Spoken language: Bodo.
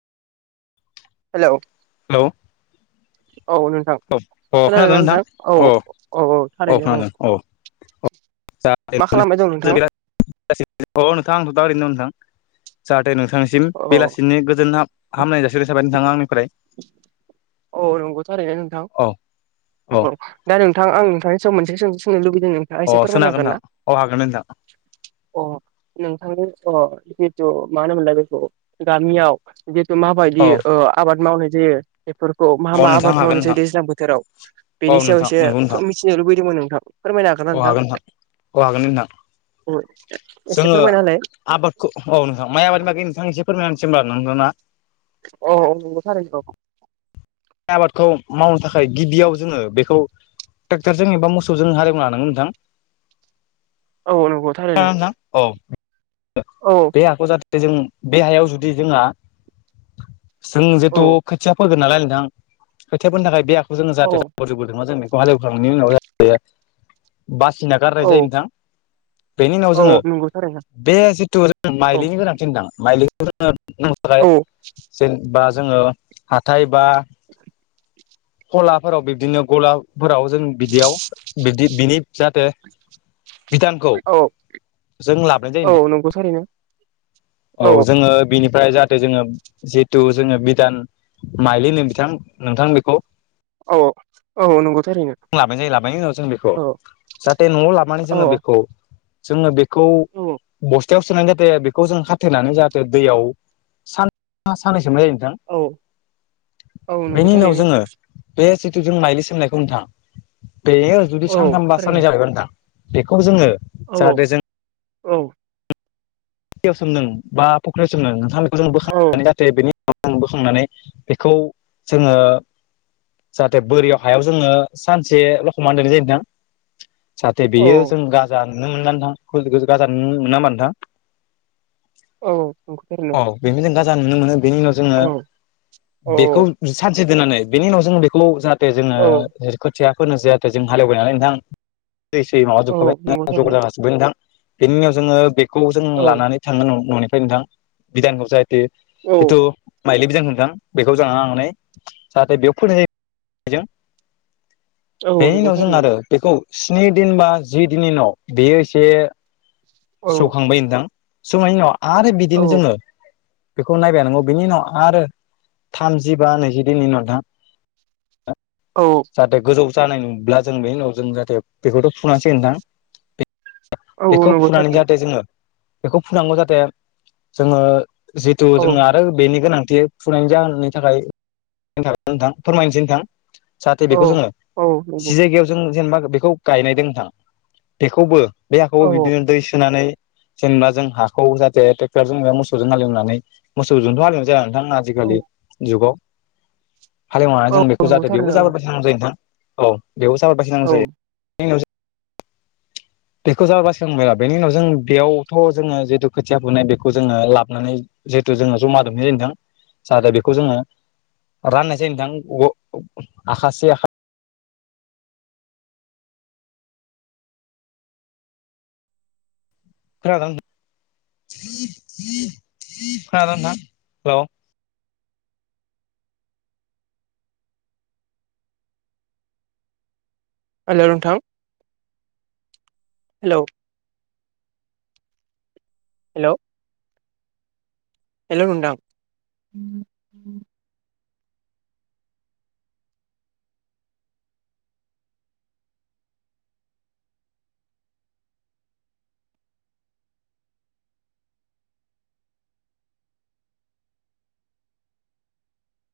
हेलौ हेलौ औ नों थां औ अ खोनादों खोनादोना नोंथां अ औ-औ-औ थारैनो औ। दा मा खालामबाय दं नोंथां [unintelligible] अ नोंथां आंथ' दा ओरैनो दो नोंथां जाहाते नोंथांनिस सिम औ बेलासिनि गोजोन हाब-हामनाय जासिहरनाय थाबाय नोंथां आंनिफ्राय। [inaudible] औ नंगौ थारैनो नोंथां औ औ दा नोंथां आं नोंथांनि सायाव मोनसे सोंथि सोंनो लुबैदों नों दा अ एसे सोनो फोरमायनो हागोन ना नोंथां अ नोंथांनि अ जिहेतु मा होनोमोनलाय बेखौ गामियाव जिहेथु मा औ हागोन नोंथां औ बायदि अ ओ आबाद मावनाय जायो। फोरखौ मा-मा नोंथां आबाद हागोन मावनाय नोंथां जायो दैज्लां बोथोराव औ बिनि सायाव नोंथां एसे नंगौ फो नोंथां मिथिनो लुबैदोंमोन नोंथां फोरमायनो हागोन ना नोंथां? अ हागोन नोंथां। [unintelligible] एसे जोङो फोरमायना होलाय आबादखौ औ नोंथां माइ आबादनि बागै नोंथां एसे फोरमायसै होमबा [unintelligible] ना अ-औ [unintelligible] माइ आबादखौ मावनो थाखाय गिबियाव जोङो बेखौ ट्रेक्टरजों एबा मोसौजों हालेवना लानांगोन नोंथां। औ नंगौ थारैनो थां [unintelligible] औ बे हाखौ जाहाथे जों बे हायाव जुदि जोंहा जों औ जेथु खोथिया फोगोन नालाय नोंथां। खोथिया फोनो थाखाय बे हाखौ जोङो जाहाथे औ [unintelligible] बेखौ हालेवखांनायनि उनाव जा बेयो बासिना औ गारनाय जायो नोंथां। बेनि उनाव औ औ जोङो नंगौ थारैनो बे जिथु [inaudible] औ माइलिनि गोनां। थिनदां माइलिखौ जोङो [inaudible] औ जेन बा जोङो हाथाय बा खलाफोराव बिदिनो गलाफोराव जों बिदियाव बिदि बिनि जाहाथे बिधानखौ औ जों लाबोनाय जायो [unintelligible] औ नंगौ थारैनो। औ जोङो बिनि- फ्राय जाहाथे जोङो जिहेथु जोङो बिधान माइलि होनो बिथां नोंथां बेखौ। औ-औ नंगौ थारैनो। लाबाय जायो लाबायनि उनाव जों बेखौ औ जाहाथे न'आव लाबनानै औ जोङो बेखौ जोङो बे- खौ औ बस- टायाव सोनानै दोनबाय आरो बेखौ जों खाथेनानै जाहाथे दैयाव सान साननै सोमनाय जायो नोंथां। औ औ नंगौ बेनि उनाव थारैनो जोङो बे जिथु जों माइलि सोमनायखौ नोंथां। बेयो जुदि औ सानथामबा साननै जाबायबा नोंथां बेखौ जोङो जाहाथे जों औ-औ-औ। दैयाव सोमदों बा फ'ख्रियाव सोंदों ओ बेखौ जों बोखांनानै जाथे बेनि [inaudible] बोखांनानै बेखौ जोङो जाहाथे बोरियाव हायाव जोङो सानसे लखमनानै दोननाय जायो नोथां। जाहाथे औ बेयो जों गाजाननो मोनोना नोथां गाजान मोना मा नोथां। औ नंगौ [unintelligible] बेनो जों गाजा नुनो मोनो बेनि उनाव जोङो औ औ बेखौ सानसे दोननानै बेनि उनाव जोङो बेखौ जाहाथे जोङो खोथिया फोनो जाहाथे जों हालेवबाय नालाय नोंथां। दैसै माबा औ जोबखाबाय नंगौ थारैनो नोंथां? बेनि उनाव जोंङो बेखौ जों औ लां न'निफ्राय नोंथां बिधानखौ जाहाथे औ जिथु माइलिबजों होनदों बेखौ जानानै लांनानै जाहाथे बेयाव फोनाय जों [inaudible] औ उनाव जों गथारै आरो बेखौ स्नि दिन बा जि दिननि उनाव बियो एसे औ सौखांबाय नोंथां सौनायनि उनाव आरो औ बिदिनो जोङो बेखौ नायबायनांगौ बिनि उनाव आरो थामजि बा नैजि दिननि उनाव नोंथां औ जाहाथे गोजौ जानाय नुब्ला जों बे उनाव जों जाहाथे बेखौथ' फुनांसिगोन नोंथां। औ बेखौ नंगौ फुनानै जाहाथे जोङो बेखौ फुनांगौ जाहाथे जोङो जिहतु जोहा आरो बेनि गोनांथि फुरनाय जाहोननि थाखाय नोंथां फोरमायनोसै नोंथां। जाहाथे बेखौ जोङो जि औ जायगायाव जों जेनेबा बेखौ गायनाय द नोंथां बेखौबो बे हाखौबो औ नंगौ बिदिनो दै सोनानै जेनेबा जों हाखौ जाथे ट्रेक्टरजों मोसौजों हालेवनानै मोसौजोंथ' हालेवनानै जाया नोंथां आजिखालि जुगाव हालेवनानै जों बेखौ जाहाते बेयावबो थारैनो जाबोर बासिनांगौ जायो नोंथां औ बेबो जाबोर बासिनांगौ औ जायो। बिनि उनाव [inaudible] बेखौ जाबोर बेनि उनाव जों बेयावथ' जोङो जिेथु खोथिया फुनाय बेखौ जोङो लाबनानै जिहेतु जोङो जमा दमै जाहाथे बेखौ जोङो राननाय जायो नोंथां आखासे आखा खोनादों खोनादों नोंथां औ। हेलौ नोंथां हेलौ। हेल'। हेलौ नोंथां।